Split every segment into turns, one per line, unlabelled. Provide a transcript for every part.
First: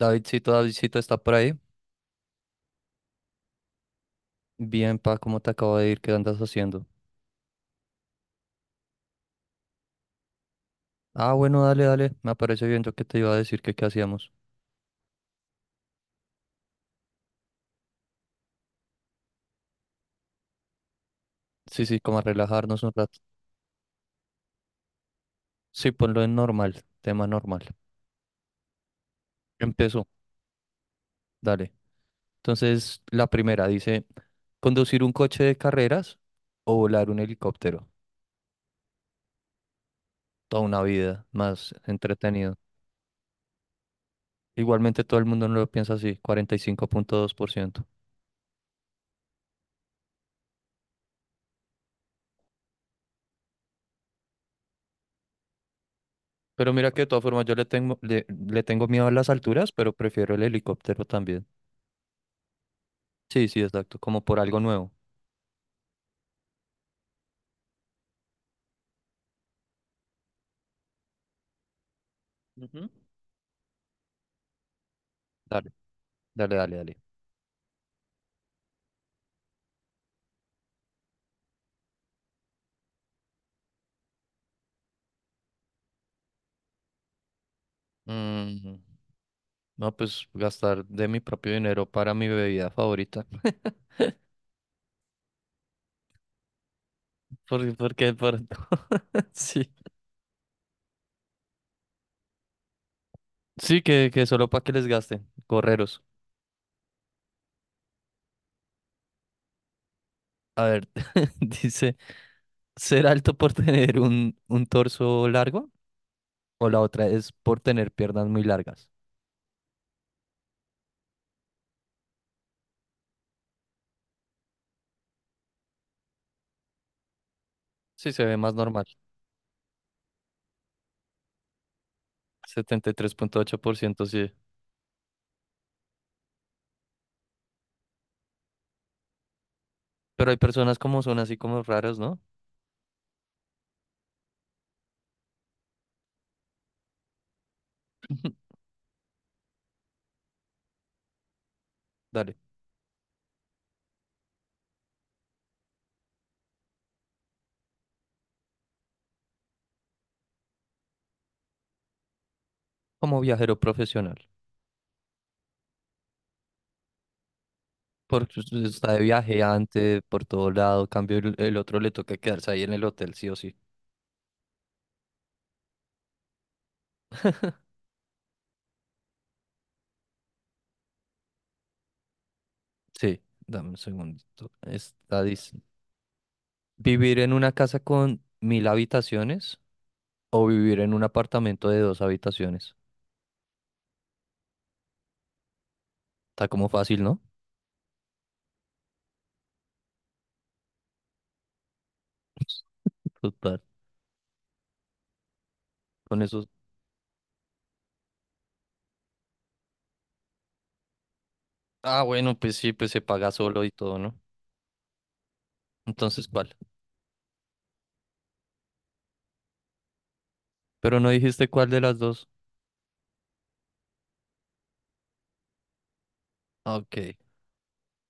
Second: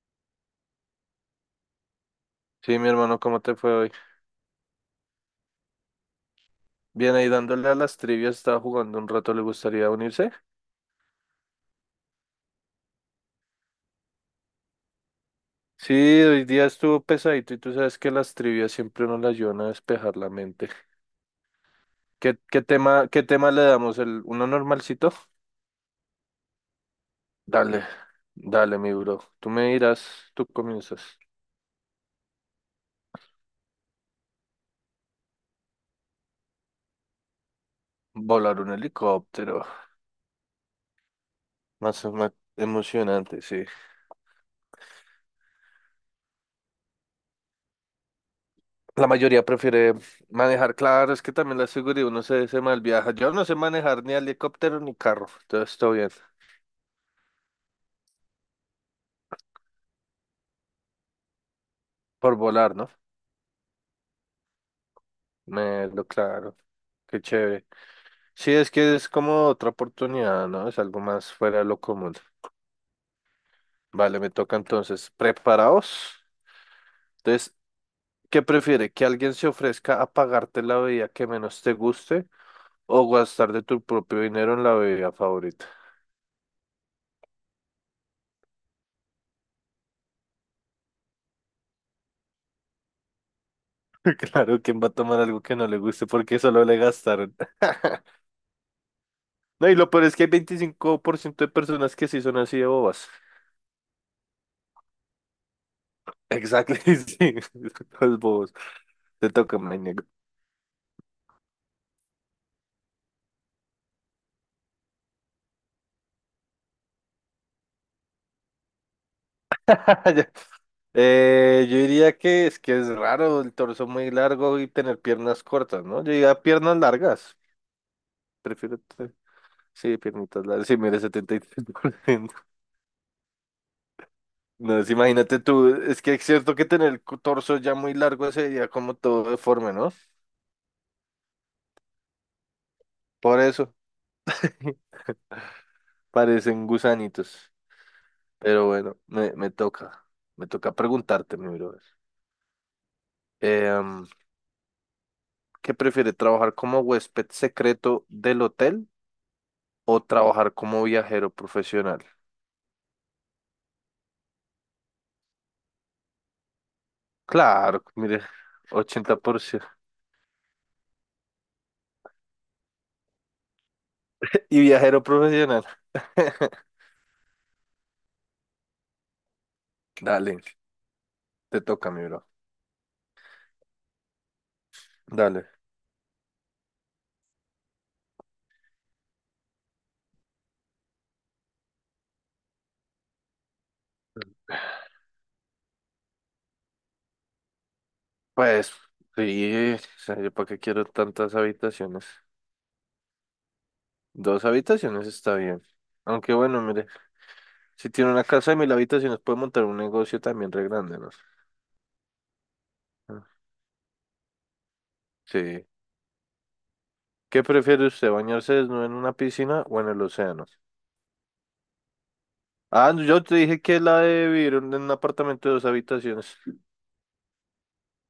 Davidcito, Davidcito está por ahí.
Sí, mi hermano, ¿cómo te fue hoy?
Bien, pa, ¿cómo te acabo de ir? ¿Qué andas haciendo?
Bien, ahí dándole a las trivias, estaba jugando un rato, ¿le gustaría unirse?
Ah, bueno, dale, dale. Me parece bien. Yo que te iba a decir que qué hacíamos.
Sí, hoy día estuvo pesadito y tú sabes que las trivias siempre nos las ayudan a despejar la mente.
Sí, sí, como a
¿Qué, qué
relajarnos un
tema,
rato.
qué tema le damos? ¿El, uno normalcito?
Sí, ponlo en normal, tema normal.
Dale, dale, mi bro. Tú me
Empezó,
dirás, tú comienzas.
dale. Entonces, la primera dice, conducir un coche de carreras o volar un helicóptero.
Volar un helicóptero,
Toda una vida más
más
entretenido.
emocionante, sí.
Igualmente todo el mundo no lo piensa así, 45.2%.
La mayoría prefiere manejar, claro, es que también la seguridad uno se mal viaja. Yo no sé manejar ni helicóptero ni carro, entonces todo bien.
Pero mira que de todas formas yo le tengo miedo a las alturas, pero prefiero el helicóptero también.
Por volar, ¿no?
Sí, sí, exacto, como por algo nuevo.
Melo, claro, qué chévere. Sí, es que es como otra oportunidad, ¿no? Es algo más fuera de lo común.
Ujú.
Vale, me toca entonces.
Dale,
¿Preparados?
dale, dale, dale.
Entonces, ¿qué prefiere? ¿Que alguien se ofrezca a pagarte la bebida que menos te guste o gastar de tu propio dinero en la bebida favorita?
Mm, no, pues gastar de mi propio dinero para mi bebida favorita.
Claro, ¿quién va a tomar algo que no le guste porque solo le gastaron?
¿Por qué? Por.
No,
Sí.
y lo peor es que hay 25% de personas que sí son así de bobas.
Sí, que solo para que les gasten. Correros.
Exacto, sí, los bobos. Te toca, me niego.
A ver, dice, ¿ser alto por tener un torso largo? O la otra es por tener piernas muy largas.
Yo diría que es raro el torso muy largo y tener piernas cortas, ¿no? Yo diría piernas largas.
Sí, se ve más
Prefiero.
normal.
te- Sí, piernitas largas. Sí, mire, 73%.
73.8% sí.
No, es- Imagínate tú. Es que es cierto que tener el torso ya muy largo sería como todo deforme, ¿no?
Pero hay personas como son así como raras, ¿no?
Por eso parecen gusanitos. Pero bueno, me toca. Me toca preguntarte, mi brother.
Dale.
Em, ¿Qué prefiere, trabajar como huésped secreto del hotel o trabajar como viajero profesional?
Como viajero profesional.
Claro, mire,
Porque usted está de
ochenta por
viaje
ciento
antes, por todo lado. Cambio, el otro le toca quedarse ahí en el hotel, sí o sí.
Y viajero profesional. Dale, te toca, mi bro.
Sí, dame un segundito. Está,
Dale.
dice, ¿vivir en una casa con mil habitaciones o vivir en un apartamento de dos habitaciones? Está como fácil, ¿no?
Pues, sí, o sea, yo para qué quiero tantas habitaciones.
Total,
Dos habitaciones está bien.
con
Aunque
eso.
bueno, mire, si tiene una casa de 1.000 habitaciones, puede montar un negocio también re grande, ¿no?
Ah, bueno, pues sí, pues se
Ah,
paga solo y todo, ¿no?
sí.
Entonces, ¿cuál?
¿Qué prefiere usted, bañarse desnudo en una piscina o en el océano?
Pero no dijiste cuál de las dos.
Ah, no, yo te dije que la de vivir en un apartamento de dos habitaciones.
Ah, ok,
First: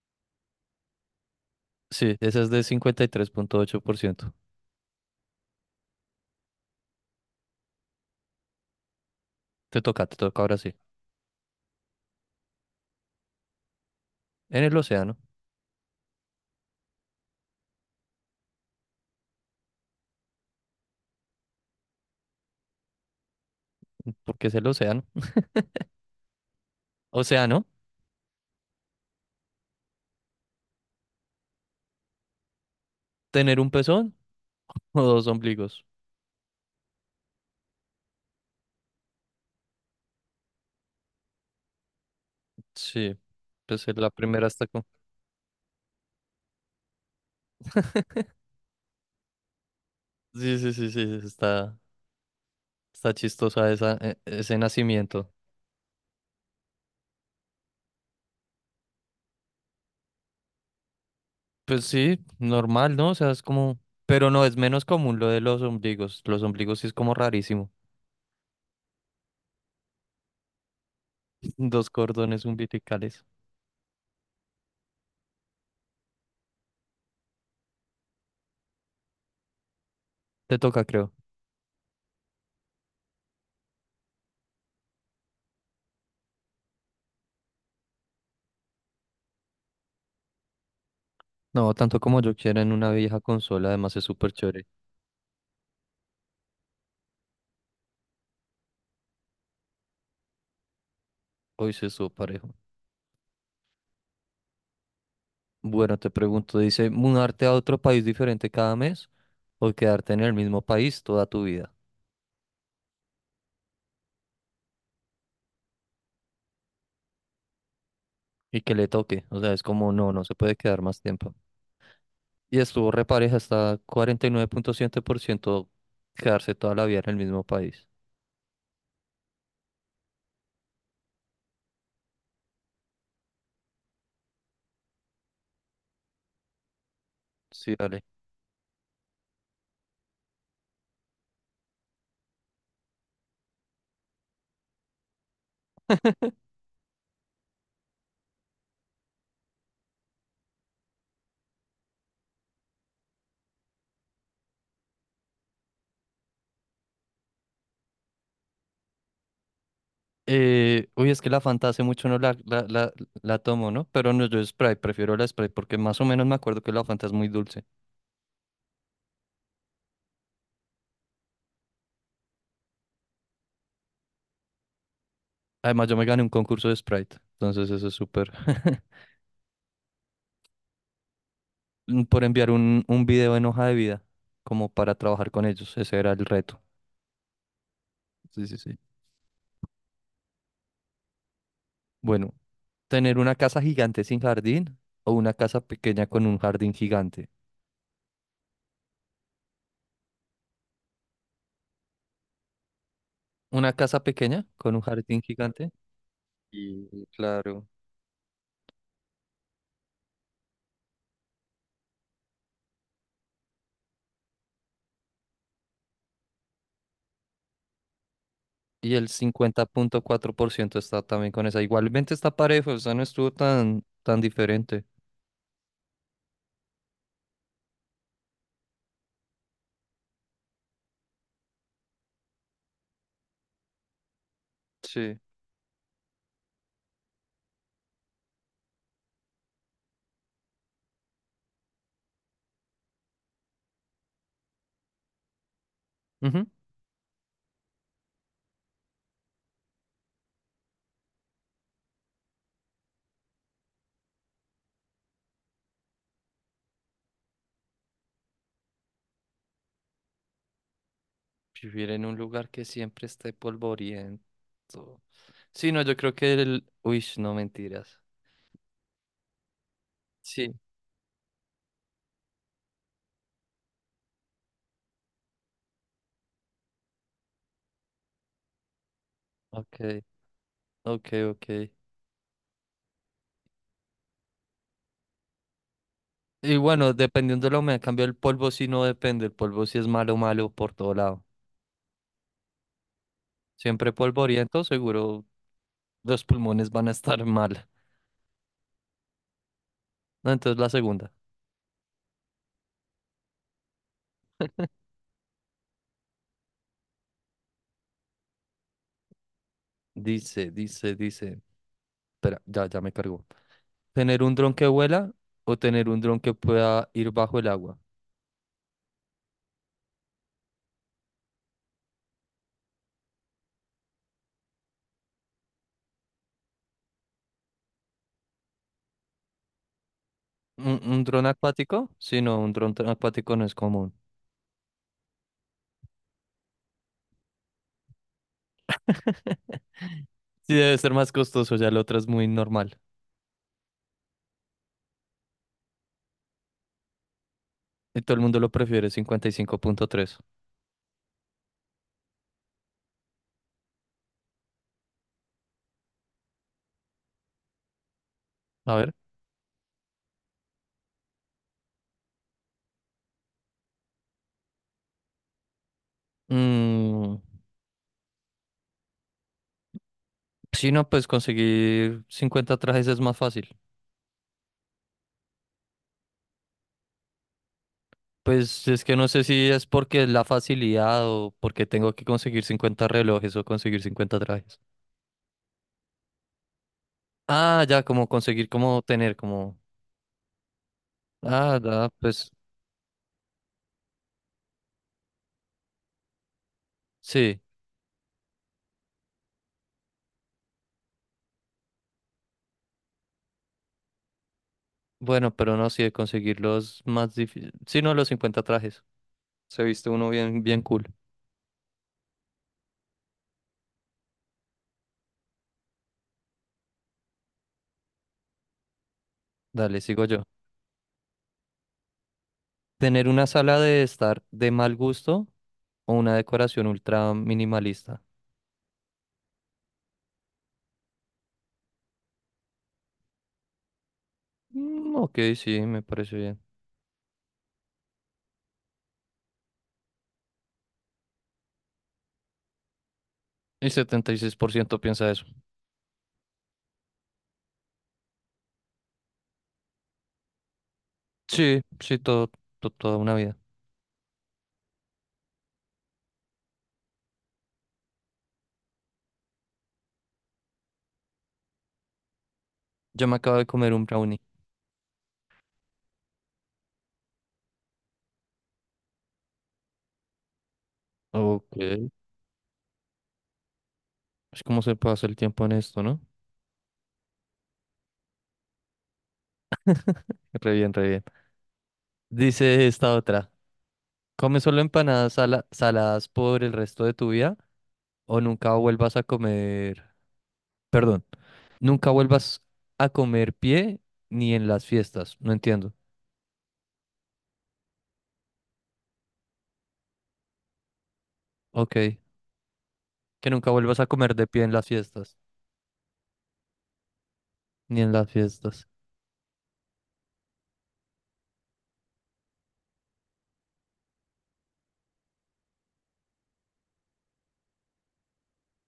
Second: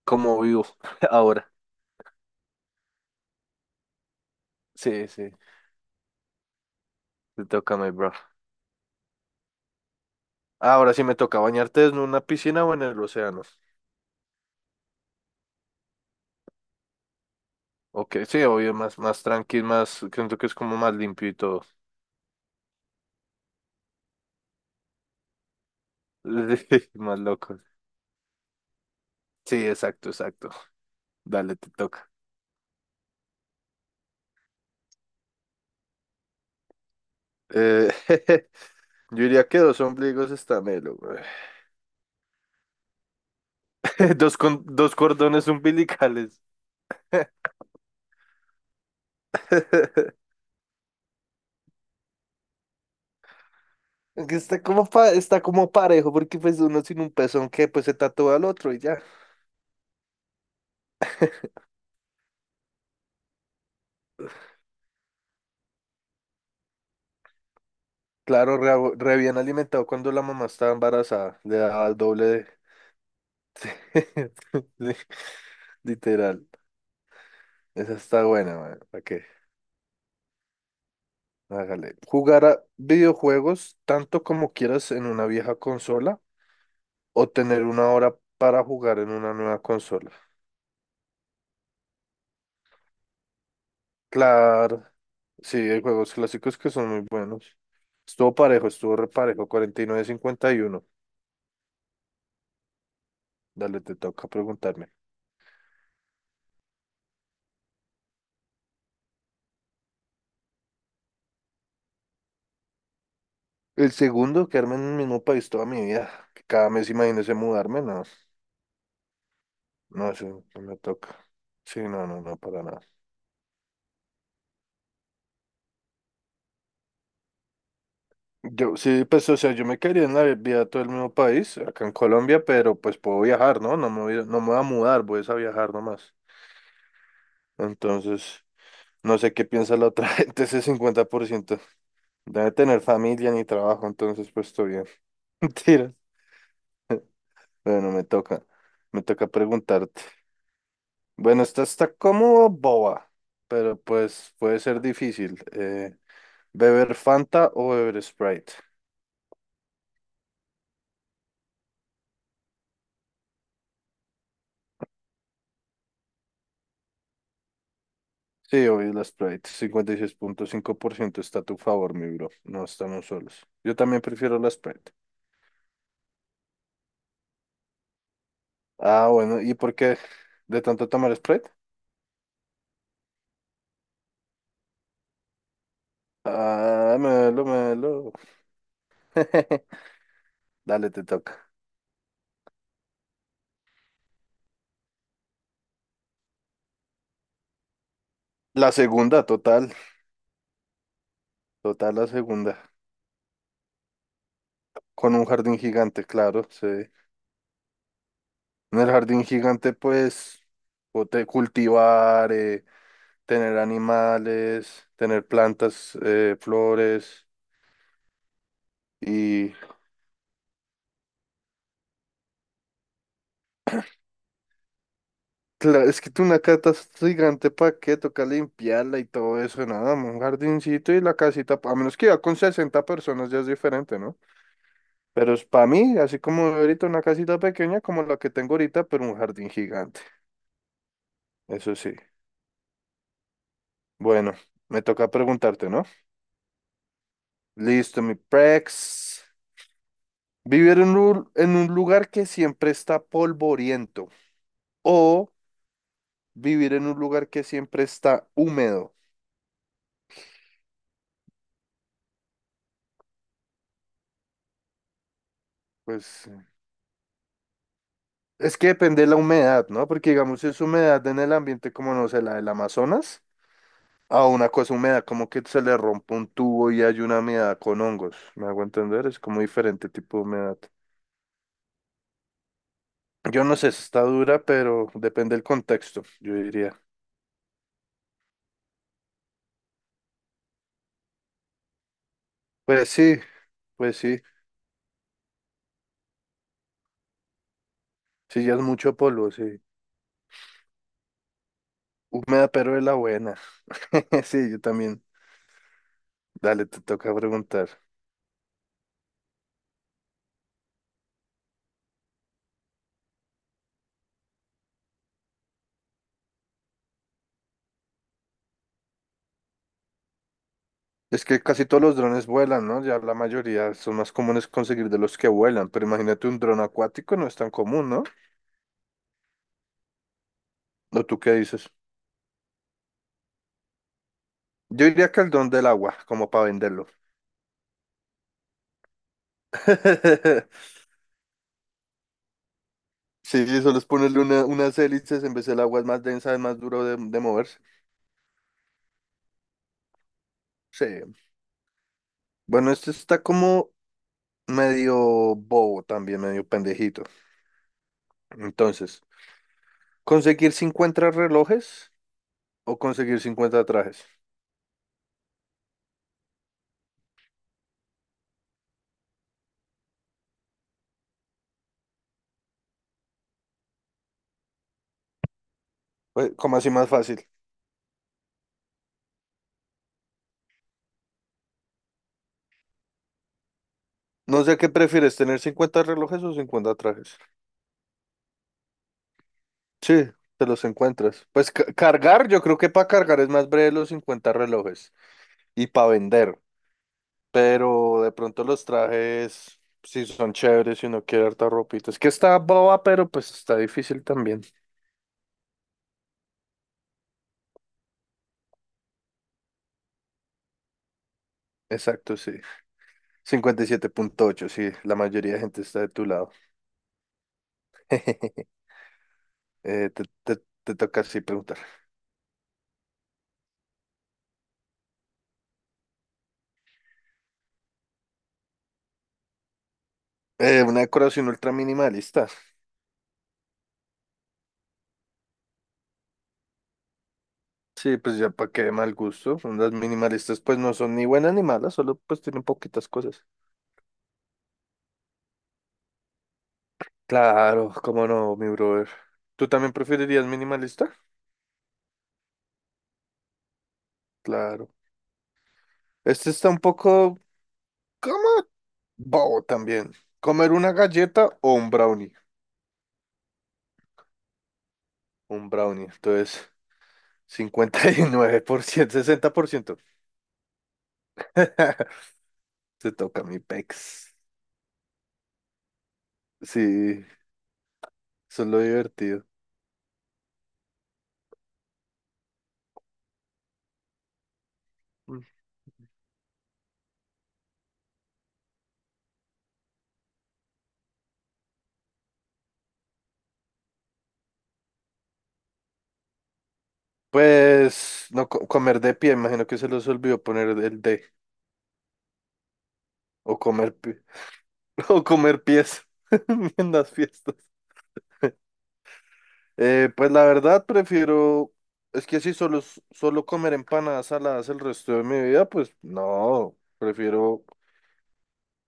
Como vivo ahora.
sí, esa es de 53.8%.
Sí, sí, te toca, mi bro.
Te toca ahora sí.
Ahora sí me toca bañarte en una piscina o en el océano.
En el océano,
Ok, sí, obvio, más, más tranqui, más, creo que es como más limpio y todo.
porque es el océano.
Más
O sea,
loco.
¿no?
Sí, exacto, exacto. Dale, te toca.
¿Tener un pezón o dos ombligos?
Eh, yo diría que dos ombligos está melo, güey.
Sí, pues la
Dos,
primera
con,
está con.
dos cordones umbilicales.
Sí, sí, sí, sí, está chistosa esa,
Aunque
ese
está como,
nacimiento.
está como parejo, porque pues uno sin un pezón que pues se tatúa al otro y ya.
Pues sí, normal, ¿no? O sea, es como. Pero no, es menos común lo de los ombligos. Los ombligos sí es como rarísimo.
Claro, re, re bien alimentado cuando la mamá estaba embarazada, le daba
Dos
el doble
cordones
de...
umbilicales.
Sí, literal. Esa está buena, man. ¿Para qué?
Te toca, creo.
Hágale. ¿Jugar a videojuegos tanto como quieras en una vieja consola o tener una hora para jugar en una nueva consola?
No, tanto como yo quiera en una vieja consola, además es súper chévere.
Claro. Sí, hay juegos clásicos que son muy buenos. Estuvo parejo, estuvo reparejo, cuarenta y nueve cincuenta y uno.
Hoy se estuvo parejo.
Dale, te toca preguntarme.
Bueno, te pregunto, dice, ¿mudarte a otro país diferente cada mes o quedarte en el mismo país toda tu vida?
El segundo, quedarme en el mismo país toda mi vida. Que cada mes imagínese mudarme, no.
Y que le toque, o sea, es como
No,
no, no se
eso
puede
no me
quedar más
toca.
tiempo.
Sí, no, no, no,
Y
para nada.
estuvo repareja hasta 49.7% quedarse toda la vida en el mismo país.
Yo sí, pues, o sea, yo me quería en la vida todo el mismo país, acá en Colombia, pero pues puedo viajar, ¿no? No me voy, no me voy a mudar, voy es a viajar nomás.
Sí, dale.
Entonces, no sé qué piensa la otra gente, ese 50%. Debe tener familia ni trabajo, entonces pues estoy bien. Mentira. Bueno, me toca preguntarte. Bueno, esta está como boba, pero pues puede ser difícil. ¿Beber Fanta o beber Sprite?
Uy, es que la Fanta hace mucho no la tomo, ¿no? Pero no, yo Sprite, prefiero la Sprite porque más o menos me acuerdo que la Fanta es muy dulce.
Sí, obvio, la Sprite. 56,5% está a tu favor, mi bro. No estamos solos. Yo también prefiero la Sprite.
Además, yo me gané un concurso de Sprite, entonces eso es súper.
Ah, bueno, ¿y por qué de tanto tomar Sprite?
Por enviar un video en hoja de vida, como para trabajar con ellos, ese era el reto.
Ah, melo, melo.
Sí, sí, sí.
Dale, te toca.
Bueno, tener una casa gigante sin jardín o una casa pequeña con un jardín gigante.
La segunda, total. Total, la segunda.
Una casa pequeña con un
Con
jardín
un jardín
gigante.
gigante, claro, sí. En
Y claro.
el jardín gigante, pues, cultivar, tener animales, tener plantas, flores
Y el
y
50.4% está también con esa. Igualmente está parejo, o sea, no estuvo tan, tan diferente.
claro, es que tú una cata es gigante, ¿para qué? Toca limpiarla y todo eso, nada, un jardincito y la casita, a menos que iba con 60 personas ya es diferente, ¿no?
Sí.
Pero es para mí, así como ahorita una casita pequeña como la que tengo ahorita, pero un jardín gigante, eso sí. Bueno, me toca preguntarte, ¿no?
Ujú.
Listo, mi Prex. Vivir en un lugar que siempre está polvoriento o vivir en un lugar que siempre está húmedo.
Vivir en un lugar que siempre esté polvoriento. Sí, no, yo creo
Pues
que el. Uy, no mentiras.
es que depende de la humedad, ¿no? Porque digamos, si
Sí.
es humedad en el ambiente como, no sé, la del Amazonas, a una cosa húmeda como que se le rompe un tubo y hay una humedad con hongos, ¿me hago entender? Es como diferente
Ok,
tipo de humedad.
ok, ok.
Yo no sé si está dura, pero depende del contexto, yo
Y
diría.
bueno, dependiendo de la humedad, en cambio el polvo sí no depende. El polvo sí es malo, malo por todo lado.
Pues sí,
Siempre
pues sí,
polvoriento, seguro los pulmones van a estar mal.
sí, ya es mucho polvo, sí.
No, entonces la segunda.
Húmeda, pero de la buena. Sí, yo también. Dale, te toca preguntar.
Dice. Espera, ya, ya me cargó. ¿Tener un dron que vuela o tener un dron que pueda ir bajo el agua?
Es que casi todos los drones vuelan, ¿no? Ya la mayoría son más comunes conseguir de los que vuelan, pero imagínate un dron acuático no es tan común, ¿no?
¿Un
¿O tú
dron
qué dices?
acuático? Sí, no, un dron acuático no es común.
Yo diría que el dron del agua, como para venderlo.
Sí, debe ser más costoso, ya la otra es muy normal.
Sí, sí, solo es ponerle unas hélices, en vez el agua es más densa, es más duro de moverse.
Y todo el mundo lo prefiere, 55.3.
Sí. Bueno, este está como medio bobo también, medio pendejito.
A ver.
Entonces, ¿conseguir 50 relojes o conseguir 50 trajes?
Mm, sí, no, pues conseguir 50 trajes es más fácil.
Pues, como así más fácil?
Pues es que no sé si es porque es la facilidad o porque tengo que conseguir 50 relojes o conseguir 50
No sé
trajes.
qué prefieres, tener 50 relojes o 50 trajes.
Ah, ya, como conseguir, como tener, como.
Sí, te los encuentras. Pues
Ah, da,
cargar,
pues
yo creo que para cargar es más breve los 50 relojes y para vender.
sí.
Pero de pronto los trajes, si son chéveres si uno quiere harta ropita. Es que está boba, pero pues está difícil también.
Bueno, pero no, sí, de conseguir los más difíciles. Sí, no, los 50 trajes. Se viste uno bien, bien cool.
Exacto, sí. 57,8 sí, la mayoría de gente está de tu lado.
Dale,
Eh,
sigo
te,
yo.
te- te toca así preguntar.
Tener una sala de estar de mal gusto o una decoración ultra minimalista.
Una decoración ultra minimalista.
Mm, ok, sí, me parece bien.
Sí, pues ya para qué mal gusto. Son las minimalistas pues no son ni buenas ni malas, solo pues tienen poquitas cosas.
El 76% piensa eso.
Claro, cómo no, mi brother. ¿Tú también preferirías minimalista?
Sí, sí, todo, toda una vida.
Claro. Este está un poco como bobo también. ¿Comer una galleta o un brownie?
Yo me acabo de comer un brownie.
Un brownie. Entonces, 59%, 60%.
Ok.
Se toca mi pex.
Es como se pasa el tiempo en esto, ¿no?
Sí, eso es lo divertido.
Re bien, re bien. Dice esta otra. ¿Come solo empanadas
Mm.
saladas por el resto de tu vida o nunca vuelvas a comer. Perdón, nunca vuelvas a comer pie ni en las fiestas? No entiendo.
Pues no co- comer de pie, imagino que se los olvidó poner el de.
Ok. Que
O
nunca
comer
vuelvas a
pi-
comer de pie en las
O
fiestas.
comer pies en las fiestas.
Ni en las fiestas.
Pues la verdad prefiero, es que si solo comer empanadas saladas el resto de mi vida, pues no, prefiero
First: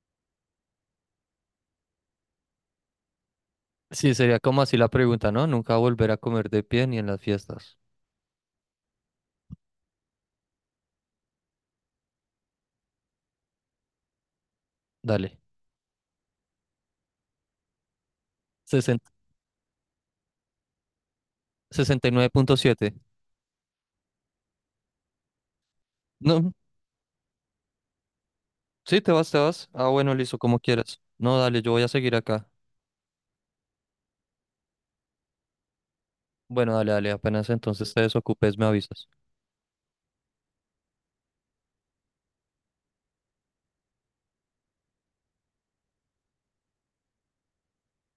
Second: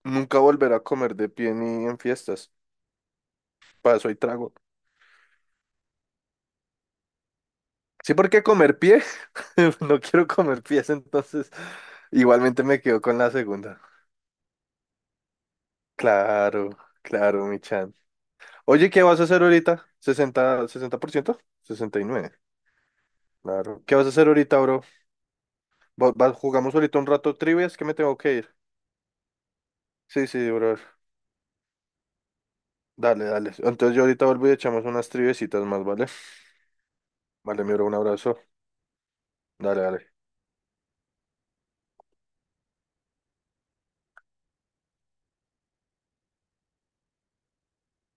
nunca volver a comer de pie ni en fiestas. Para eso
Sí,
hay
sería
trago.
como así la pregunta, ¿no? Nunca volver a comer de pie ni en las fiestas.
Sí, porque comer pie, no quiero comer pies, entonces igualmente me quedo con la segunda.
Dale.
Claro, claro, mi chan. Oye, ¿qué
sesenta
vas a hacer ahorita? ¿60, 60%?
sesenta y nueve
69,
punto siete
claro. ¿Qué vas a hacer ahorita, bro?
No,
Jugamos ahorita un rato trivias que me tengo que ir.
sí, te vas, te vas. Ah, bueno,
Sí,
listo,
sí,
como
brother.
quieras. No, dale, yo voy a seguir acá.
Dale, dale. Entonces yo ahorita vuelvo y echamos unas triviecitas más, ¿vale?
Bueno, dale, dale, apenas
Vale, mi bro,
entonces
un
te
abrazo.
desocupes, me avisas.
Dale, dale.